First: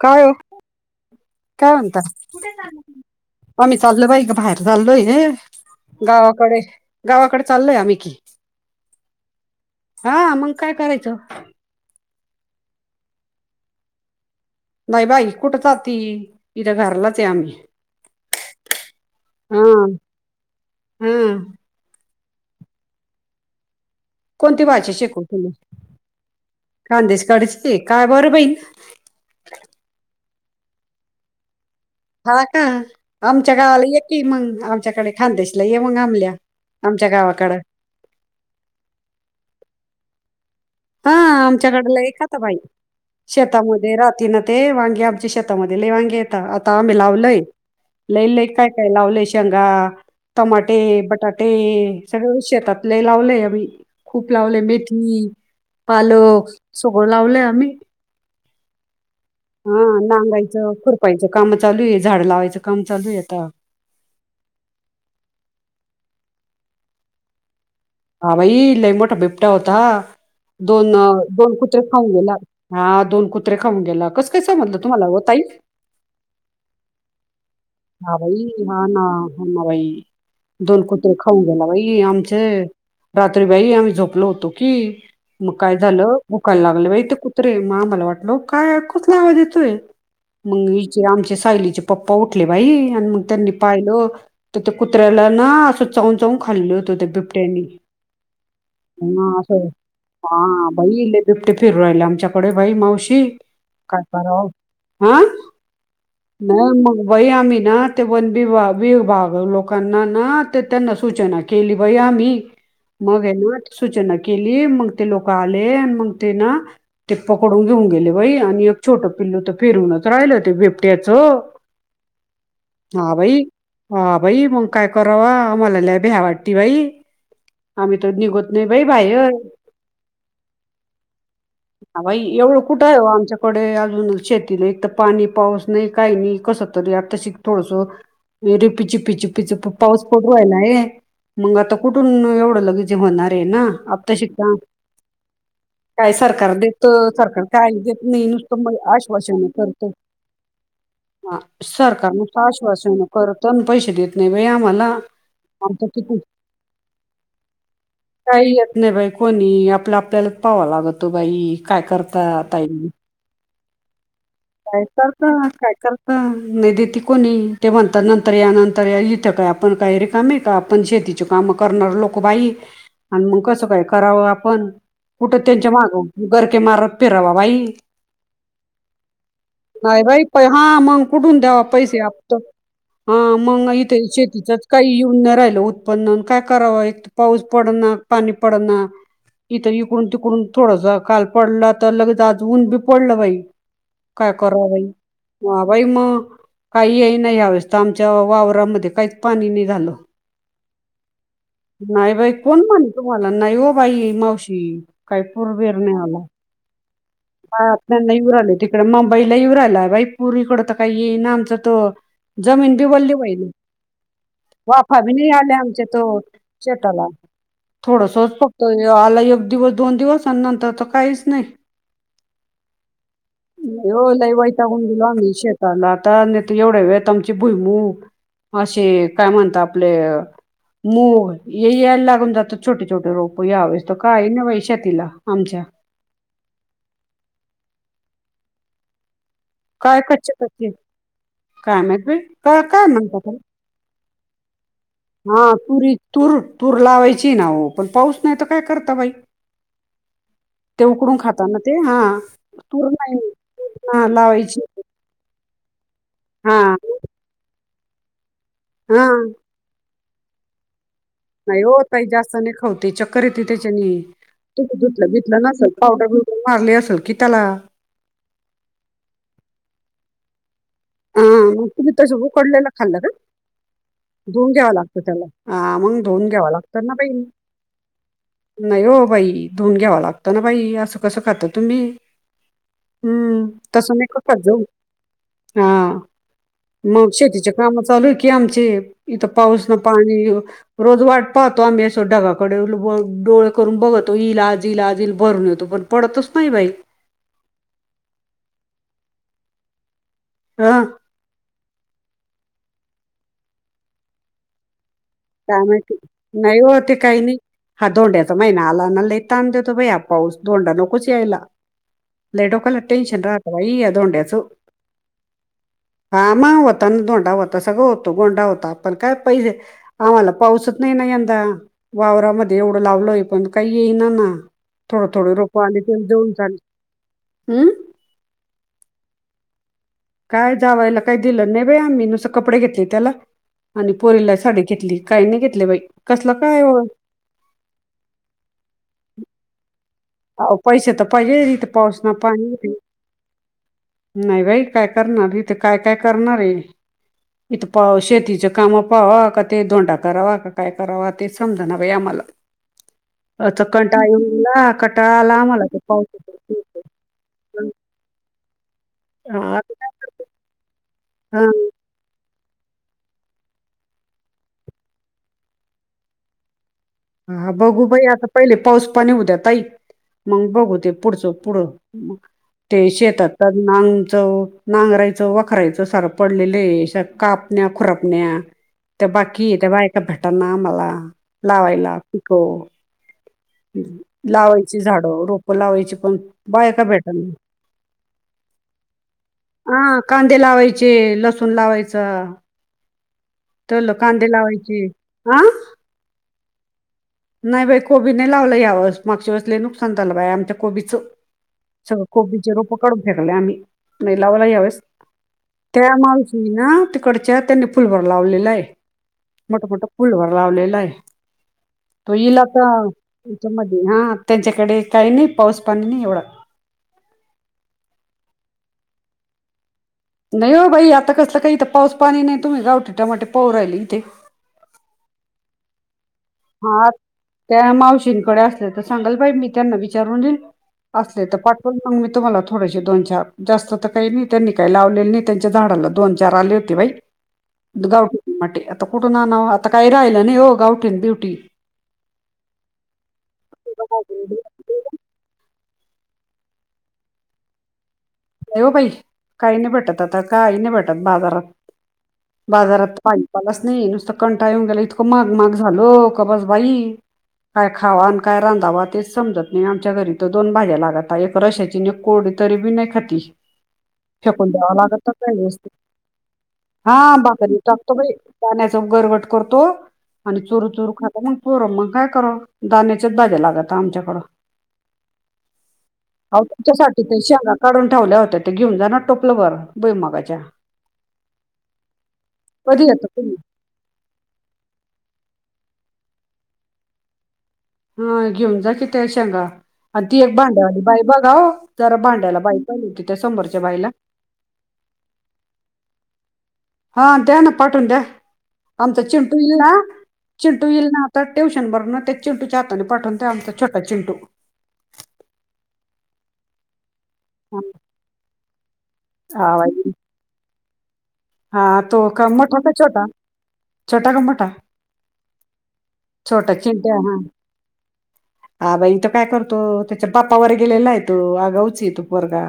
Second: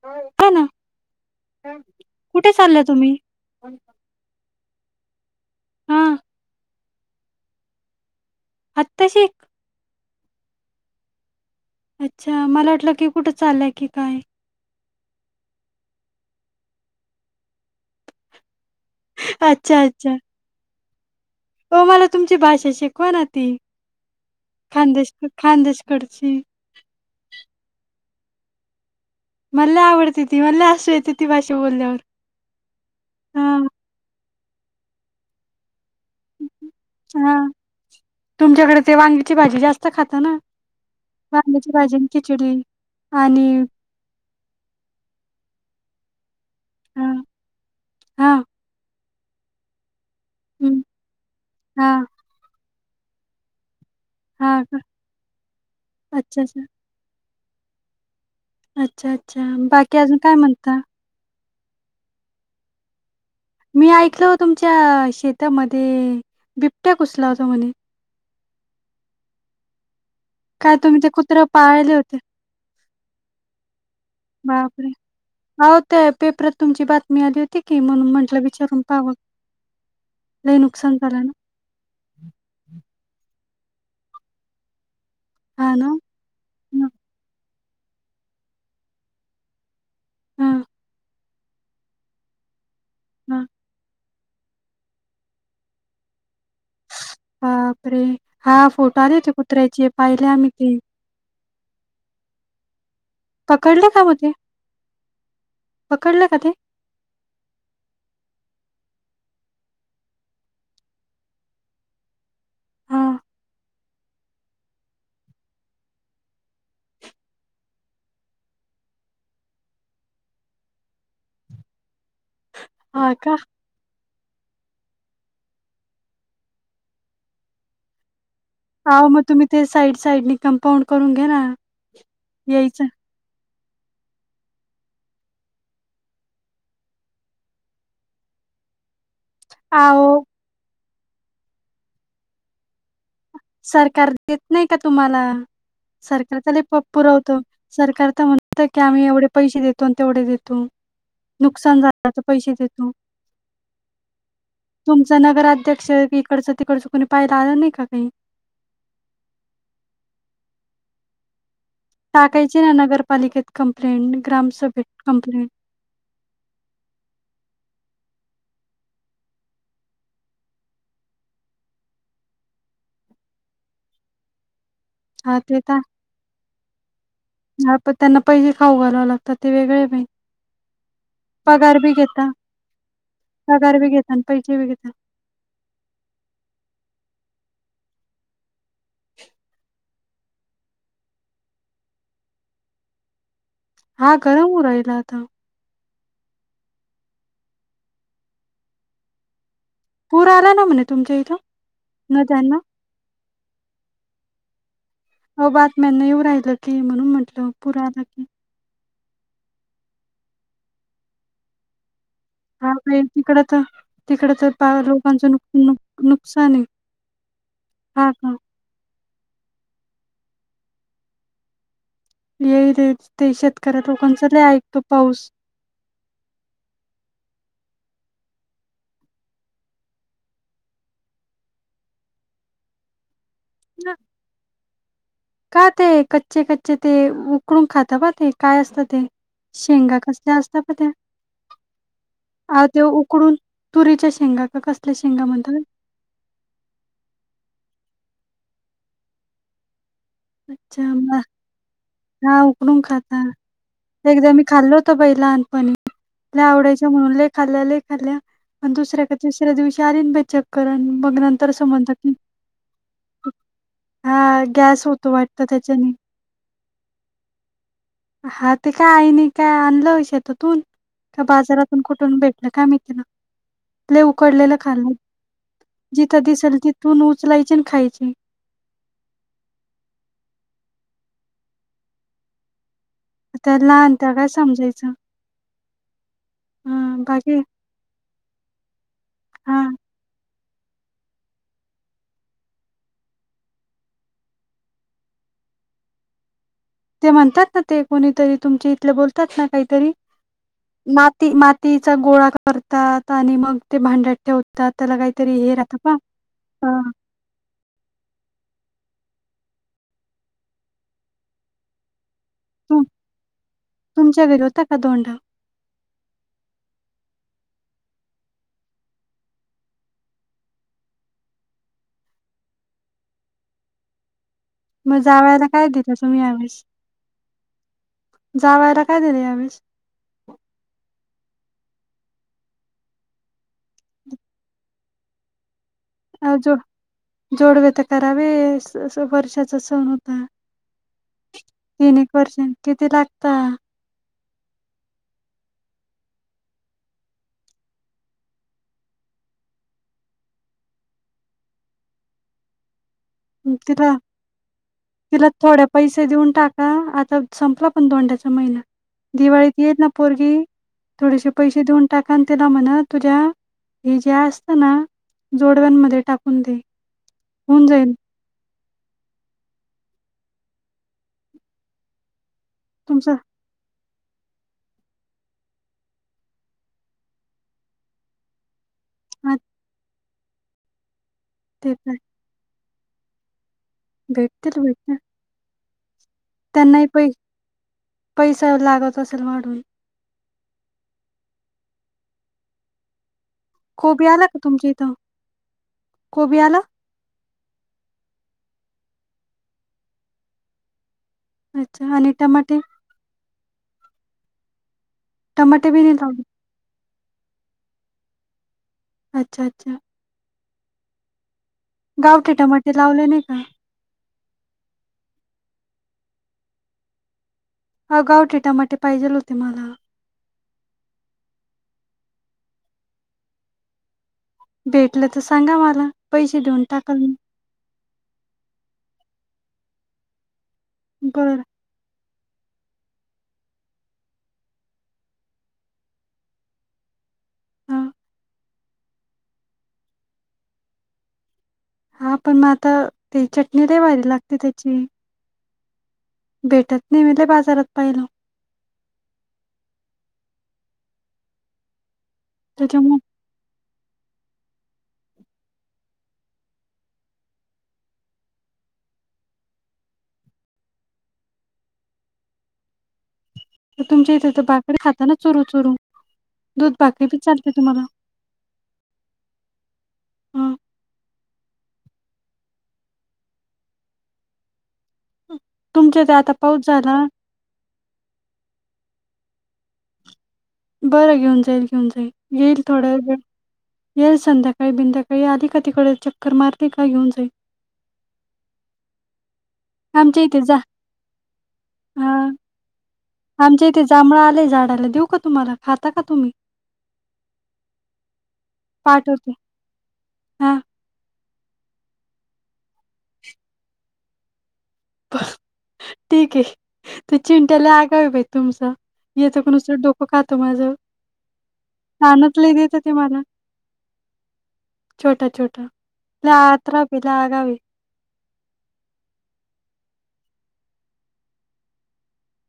काय हो हा ना काय म्हणता? कुठे चालल्या तुम्ही आम्ही चाल्लो बाई गं बाहेर चालोय हे. हा गावाकडे गावाकडे चाललोय आम्ही की. आता शी. हा मग काय करायचं? अच्छा मला वाटलं की कुठं चाललंय की काय? नाही बाई कुठ जाती इथं घरलाच आहे आम्ही? अच्छा हम् अच्छा हम्म. हो मला तुमची भाषा शिकवा ना ती कोणती भाषा खानदेश शिकू तुला खानदेशकडची खानदेश काडची काय बरं बाई? मला लई आवडते ती मला असू येते ती भाषा बोलल्यावर हा का आमच्या हा गावाला ये की मग आमच्याकडे खांदेशला ये मग आमल्या आमच्या हा गावाकडं तुमच्याकडे ते वांगीची भाजी जास्त खातं ना. हा वांग्याची भाजी आणि आमच्याकडला एक हाता खिचडी बाई. आणि शेतामध्ये राहाती ना ते वांगी आमच्या शेतामध्ये लई वांगी येत आता आम्ही हा लावलय. लई हा लई काय काय लावले शेंगा, टमाटे, हं, बटाटे, हा सगळ शेतात लय लावलय बई, खूप हा लावलय मेथी. अच्छा पालक, अच्छा सगळं लावलय आम्ही. अच्छा अच्छा, बाकी अजून काय म्हणता? पयज काम चालू आहे झाड लावायचं काम चालू आहे आता. मी ऐकल हो तुमच्या शेतामध्ये, बिबट्या गुसलेला होता म्हणे. हा बई लई मोठा बिबट्या होता. काय दोन तुम्ही ते कुत्रं दोन कुत्रे पाळले खाऊन होते? गेला, हा दोन कुत्रे खाऊन गेला कसं काय समजल तुम्हाला ओ ताई. त्या पेपरात तुमची बातमी आली होती की म्हणून म्हंटलं विचारून पावं. ह न बाई. दोन कुत्रे खाऊन गेला बाई आमचं. रात्री बई आम्ही झोपलो होतो की, मग हां काय ना? झालं? भुकायला हं, लागले बाई ते कुत्रे म आम्हाला वाटल काय कसला आवाज येतोय? हं, मग हिचे आमचे सायलीचे पप्पा उठले बाई. आणि मग हं. त्यांनी पाहिलं, तर कुत्र्याला ना असं चावून चावून खाल्ल होत त्या बिबट्या बापरे! हा फोटो आले होते असं कुत्र्याचे पाहिले आम्ही हा ते. बाई लय बिबटे फिरू राहिले आमच्याकडे बाई मावशी. पकडलं का काय मग ते? कराव, आ, पकडलं का ते? नाही मग बाई आम्ही ना ते वन विभा विभाग लोकांना ना ते त्यांना सूचना केली बाई आम्ही. हां. मग आहे ना सूचना केली मग ते लोक आले मग ते ना ते पकडून घेऊन गेले बाई आणि एक छोटं पिल्लू तर फिरवूनच राहिलं ते बिबट्याचं. [inaudible] हां हा का? बाई, हा बाई मग काय करावा आम्हाला लई भ्या वाटती बाई. आम्ही तर निघत नाही बाई अहो मग बाहेर, तुम्ही ते साईड साईडनी कंपाऊंड करून घ्या ना बाई एवढं यायचं. कुठं आहे आमच्या इकडे अजून शेतीला एक तर पाणी पाऊस नाही काही नाही कसं तरी आताशी थोडस रिपी चिपी चिपी चिप पाऊस अहो पडून राहिलाय, मग आता कुठून एवढं लगेच होणार. तेना सरकार आता देत शिका नाही का तुम्हाला? काय तर सरकार लई प देत पुरवतं. सरकार काही देत सरकार तर नाही नुसतं म्हणतं मग की आम्ही एवढे आश्वासन पैसे देतो करतो. आणि तेवढे देतो. हा, नुकसान झालं सरकार तर नुसत पैसे देतो. आश्वासन करत पैसे देत नाही बाई आम्हाला, तुमचा नगराध्यक्ष आमच किती इकडचं तिकडचं कोणी पाहायला आल नाही काही. काही येत नाही बाई कोणी आपलं आपल्याला पाहावं लागतो बाई. काय करता टाकायची ना ताई नगरपालिकेत कंप्लेंट ग्राम काय करता काय कर का नाही देते कोणी ते म्हणतात नंतर या नंतर इथं काय आपण काही रिकाम आहे का आपण शेती ची काम करणार लोक बाई, आणि मग कसं काय करावं आपण? हा कुठं ते त्यांच्या तर माग, गरके मारत फिराव बाई. हा पण त्यांना पाहिले खाऊ घालाव लाग नाही बाई प हा मग कुठून द्यावा पगार बी पैसे घेता, आपत. हा मग पगार बी इथे घेता आणि पैसे बी शेतीतच घेता. काही येऊन नाही राहिलं उत पन्न काय कराव, एक पाऊस पडणा पाणी पडणा, इथ यु इकडून तिकडून थोडस काल पडला तर लगेच आज ऊन बी पडलं बाई. हा काय गरम होऊ कराव बाई. राहिला आता. वा बाई म, काही येईना यावेळेस तर आमच्या वावरामध्ये काहीच पाणी नाही झालं. पूर आला ना म्हणे तुमच्या इथं, नाही बाई नद्यांना. कोण म्हणे तुम्हाला नाही ओ बाई मावशी. काय अहो पूर बीर नई बातम्यांना येऊ आला, राहिलं की म्हणून म्हटलं पा पूर आपल्या आला नाही की. येऊन राहिले. इकड मुंबईला येऊ राहिला बाई पुरी इकड तर काही येई ना आमच्यात. हा जमीन बी बाई ओलली होई तिकडं ना, तर तिकडं तर पा वाफा बी नाही लोकांचं नुक आल्या नुक आमच्या त, नुकसान आहे शेताला. हा का थोडसच फक्त आला एक दिवस दोन दिवस आणि नंतर तर काहीच नाही येई ते शेतकऱ्या लोकांच लय ऐकतो पाऊस ला आता नाही तर एवढ्या वेळ आमची भुईमूग अशे काय म्हणता आपले? मग ये यायला लागून जात छोटे छोटे रोप यावेळेस तर काही नाही बाई शेतीला आमच्या का ते कच्चे कच्चे ते उकडून खात बा ते काय असतं ते? शेंगा काय कच्चे कसल्या असत कच्चे प त्या काय माहित बाई काय अ ते काय म्हणतात उकडून त्याला? तुरीच्या शेंगा का कसल्या. शेंगा हा म्हणतात तुरी तूर तूर लावायची ना पण पाऊस नाही तर काय करता बाई अच्छा ते उकडून म खातातना ते हा उकडून तूर नाही खाता एकदा मी लावायची खाल्ल होत बाई लहानपणी हा आवडाय म्हणून लय खाल्या लय खाल्ल्या आणि दुसऱ्या हा का तिसऱ्या दिवशी आली बा चक्कर आणि मग नंतर नाही हो समजलं ताई की जास्त नाही खाऊ ते चक्कर येते तेच्यानी हा तू गॅस दुध होतो न वाटतं नसल त्याच्याने पावडर बिवडर मारली असेल की त्याला? हा ते काय आईने काही आणलं शेतातून का हा मग बाजारातून तुम्ही तसं कुठून भेटलं काय उकडलेलं खाल्लं मीतीन का आपले धुवून उकडलेलं घ्यावं खाल लागतं त्याला हा मग जिथं धुवून घ्यावं दिसेल लागतं ना तिथून बाई उचलायचे आणि खायचे? नाही हो बाई धुऊून घ्यावा लागतं ना बाई असं कसं खातो तुम्ही हम्म त्या तस लहान मी त्या काय [unintelligible] जाऊ समजायचं हा हा मग बाकी शेतीच्या काम चालू आहे की आमचे इथं हा पाऊस न पाणी रोज वाट पाहतो आम्ही अस ढगाकडे डोळे करून बघतो ईल आज इल आज ईल भरून येतो पण पडतच नाही बाई? ते म्हणतात ना ते कोणीतरी तुमचे इथले बोलतात ना काहीतरी हा ती मातीचा गोळा करतात आणि मग ते भांड्यात ठेवतात ता त्याला काहीतरी. का मा नाही हो ते काही नाही हा दोंड्याचा महिना आला नाला ताण देतो भै हा पाऊस दोंडा नकोच यायला लईटोकला तु टेनशन रायई अ तुमच्या दोड्याच, घरी होता का दोंडा फामा होता ना दोंडा होता सगळं होतो, गोंडा होता पण काय पैसे आम्हाला पाऊसच नाही ना यंदा, वावरामध्ये एवढं लावलो आहे पण काही येईना ना. मग थोडं थोडी जावायला रोप काय आली दिलं ते तुम्ही देऊन झाली यावेळेस हम्म जावायला काय दिलं यामेस काय जावायला काही दिलं नाही बा आम्ही नुसं कपडे घेतले त्याला. आणि पोरीला साडी घेतली काही नाही घेतले बाई कसलं अ जो काय हो? जोडवे तर करावे वर्षाचा सण होत. अ पैसे तर पहिजे इथ पाऊस ना एक वर्ष पाणी किती लागता नाही बाई काय करणार इथे काय काय करणार आहे इथं पा शेतीच काम पावा का ते धोंडा करावा का काय करावा ते समजा ना बाई आम्हाला. [inaudible] अ तिला चकनटा ये उला क तिला थोड पैसे देऊन टाका आता संपला पण दोंड्याचा महिना हा, दिवाळीत आता येईेत ना काय करते? पोरगी थोडेसे हा, पैसे देऊन टाकान त्याला म्हणा तुझ्या हे ज्या असत ना जोडव्यांमध्ये टाकून दे हा होऊन बघू जाईल प आता. पहिले पाऊस पाणी उद्या तई मग बघूते पुढचं पुढं मग ते तुमचं शेतात तर नांगच नांगरायचं वाखरायचं सारं पडलेलंश कापण्या खुरपण्या ते हा बाकी ते बा्हा एका भेटाना म्हाला ते तर लावायला पिको. भेटतील लावायची भेटतील झाडं रोपं लावायची पण बायका त्यांनाही पै भेटना. पैसा लागत असेल म्हणून. हां, कांदे लावायचे लसूण लावायचं. ठेवलो कोबी कांदे आला का तुमच्या लावायची इथं हं. कोबी आला नाही बाई कोबी नाही लावलं या वरस मागच्या वेेळस लय नुकसान झालं बाय आमच्या कोबीचं. अच्छा आणि कोबीचे टमाटे रोप काढून फेकले आम्ही नाही लावायला यावेळेस टमाटे बी नाही त्या लावले मी ना तिकडच्या त्यांनी फुल भर लावलेला आहे अच्छा मोठ, अच्छा मोठ फूलवर लावलेला आहे तो गावठी इल आता टमाटे लावले नाही का? ह्याच्यामध्ये. हा त्यांच्याकडे काही नाही पाऊस पाणी नाही एवढ. हाव का हो ते टमाटे पाहिजेल होते मला. नाही हो बाई, आता कसलं काही इथं पाऊस पाणी नाही तुम्ही गावठीच्या वाटे पाहू राहिली इथे. भेटलं तर सांगा मला पैसे देऊन हा टाकाल मी. त्या मावशींकडे असले तर सांगाल मी त्यांना विचारून असले तर बरं. पा पण मग मी तुम्हाला थोडेसे दोन, चार जास्त तर काही नाही त्यांनी काही लावलेले नाही त्यांच्या झाडाला दोन, चार आले होत बाई हां. गावठी आता कुठून आना आता काही राहिलं हो गावठी बिवठी टी हा पण मग आता, ते चटणी लयभारी लागते त्याची. भेटत नाही मी लय बाजारात पाहिलं. नाही हो बाई काही नाही भेटत आता, काही नाही भेटत बाजारात, बाजारात त्याच्यामुळे पाई मलाच नाही नुसतं कंटा येऊन गेला इतकं माग, माग झाल का बस बाई. काय खावा आणि काय रांधावा तेच समजत नाही आमच्या घरी तर दोन भाज्या लागत एक रशाची, एक कोरडी. तरी बी नाही खाती. तुमच्या इथे तर फेकून द्यावा भाकरी लागत खाता तर ना काही चुरू गोष्टी चुरू. दूध हा बी चालते भाकरी तुम्हाला. टाकतो बाई. जाण्याचा गरवट करतो. आणि हां. चोरू, चोरू खात मग पोर मग काय कर दाण्याच्याच भाज्या लागता आमच्याकडं. तुमच्या इथे आता हो पाऊस झाला. तुुमच्यासाठी ते शेंगा काढून ठेवल्या होत्या ते घेऊन जाण टोपलं भर भुई मुगाच्या. बरं घेऊन जाईल, घेऊन जाईल येईल कधी थोड्या येतं वेळ तुम्ही येईल संध्याकाळी, बिध्याकाळी आली का तिकडे चक्कर मारते का घेऊन जाईल. हा घेऊन जा कि त्या शेंगा आणि ती आमच्या एक इथे जा भांड्यावाली बाई बघा हो जरा हां. भांड्याला बाई. पाहिली होती त्या समोरच्या आमच्या इथे बाईला जांभळ आलेय झाडाला देऊ का तुम्हाला खाता का तुम्ही? हा द्यान पाठून द्या आमचा पाठवते चिंटू येईल ना, हा चिंटू येईल ना तर ट्यूशन वरूनं ते चिंटू च्या हाताने पाठवून द्या आमचा छोटा चिंटू ठीक आहे. ते चिंट्या हा, लइ अगव्ये बाई तुमचा येतो की हा नुसत बाई डोक खात माझ. हा तो का तानच लई मोठा का देते ते छोटा मला. छोटा का मोठा छोटा, छोटा लय छोटा आत्राम आहे, लय अगाव हे. आ बाई इथं काय करतो, त्याच्या बाप्पावर गेलेयेतो अगावच हायतो पोरगा.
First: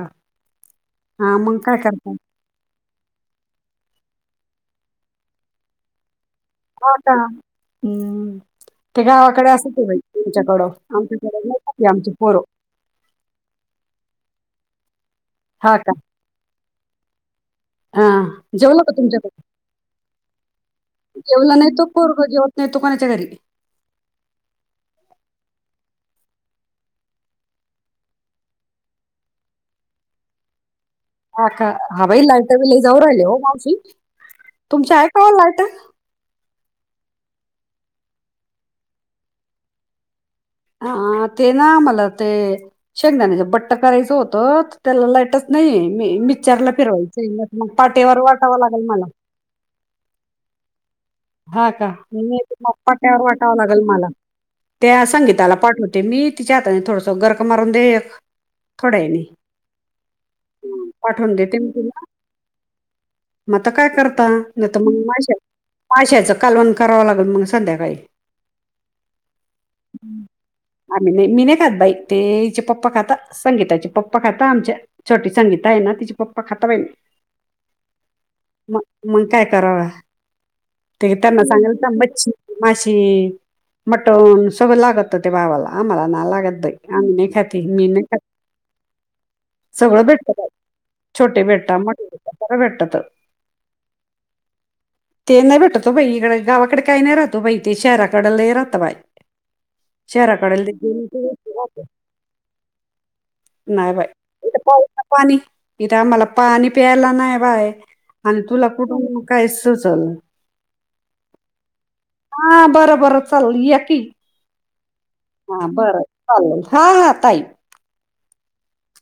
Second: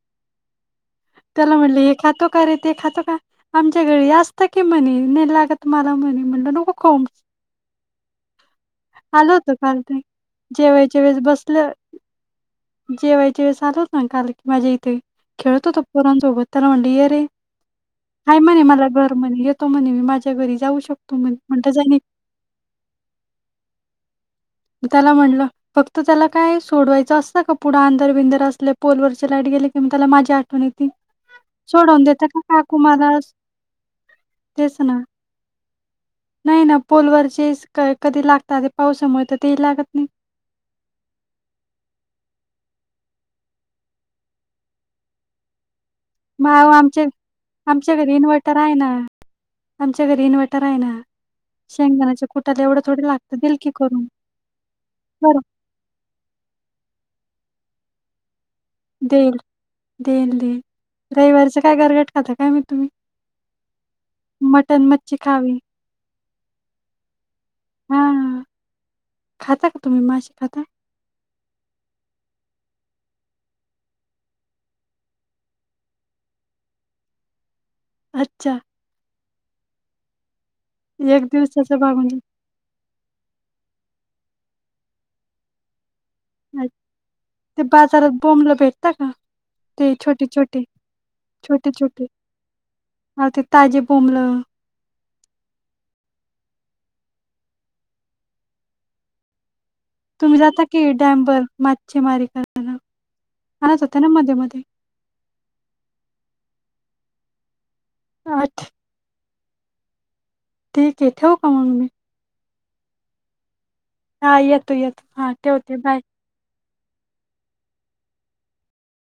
हा त्याला मग काय म्हटलं हे करतो खातो. ते खात का आमच्या घरी असत की म्हणे नाही लागत मला म्हणे म्हट. होता, हम्म. ते आलं गावाकडे होतं काल असते बाई ते तुमच्याकडं जेवायच्या वेळेस आमच्याकडे नाही बसलं खाती आमची पोर. जेवायच्या वेळेस आला होता काल की माझ्या इथे खेळत हा होत का पोरांसोबत त्याला म्हणलं येरे हा हाय म्हणे जेवला मला का घर तुमच्याकडे म्हणे येतो म्हणे मी माझ्या घरी जाऊ शकतो म्हणे जेवला नाही म्हटल तो जाय निघ. पोरग जेवत नाही तो कोणाच्या घरी. त्याला म्हणलं. फक्त त्याला काय सोडवायचं असतं का पुढं आंधारबिंधार असले पोलवरचे लाईट गेले की म त्याला माझी आठवण येत हाका हाबाई लायट बिलय जाऊ मला राहिले हो मावशी, तेच तुमची ना आहे का हो लायट? नाही ना पोलवरची कधी लागत आता पावसामुळे तर तेही लागत नाही. हा ते ना आम्हाला ते शेंगदाण्याच बट्ट करायचं होतं त्याला लाईटच नाही मी मग मिक्चरला अहो, आमच्या फिरवायचं आहे मग आमच्या घरी पाटेवर इन्व्हर्टर वाटावं आहे लागेल ना मला. आमच्या घरी इन्वर्टर आहेना. हा का मी येते मग पाट्यावर लागतं वाटावं देईल की लागेल करून मला त्या बरं संगीताला पाठवते मी तिच्या हातानि थोडस गरक मारून दे एक. थोड्या याने देईल. देईल देईल हं, पाठवून रविवारचं काय गरगट खाता काय माहीत. म आता काय करता? नाही तर मटन मग मच्छी माश्या खावी माश्याचं कालवण करावं लागेल मग. संध्याकाळी. हां. खाता का तुम्ही हं. मासे खाता? आम्ही नाही. मी नाही खात बाई. ते हिचे पप्पा खाता. संगीताचे पप्पा खाता आमच्या. छोटी संगीता आहे ना? तिचे पप्पा खाता बाई. अच्छा. मग. मग काय करावा? ते एक त्यांना दिवसाचं सांगाल भागून मच्छी. माशी, मटण सगळ लागत ते बाबाला. आम्हाला नाही जातं. लागत. अच्छा. [unintelligible] आम्ही नाही ते खाती. मी नाही बाजारात खात. बोंबलं भेटता का? ते सगळं भेटतत. छोटे-छोटे, छोटे भेटतात ना मोठे भेटतात. आ. ते ताजे [unintelligible] ते नाही भेटत ओ बाई. इकडे गावाकडे काही नाही राहत ओ बाई. ते शहराकड लई राहत बाई. तुम्ही शहराकडे जाता लय की गेलं डॅमवरर? वस्तू राहते. मच्छीमारी कर- नाही बाई. इथे पाऊस ना पाणी. इथे आम्हाला पाणी प्यायला नाही बाय. आणि अच्छा, तुला कुठन काय सुचत. ठीक ए ठेवू का म मी? हा. बरं बरं चाल या कि, हा. येते येते. हा. ठेवते बाय. हा. हा. ताई.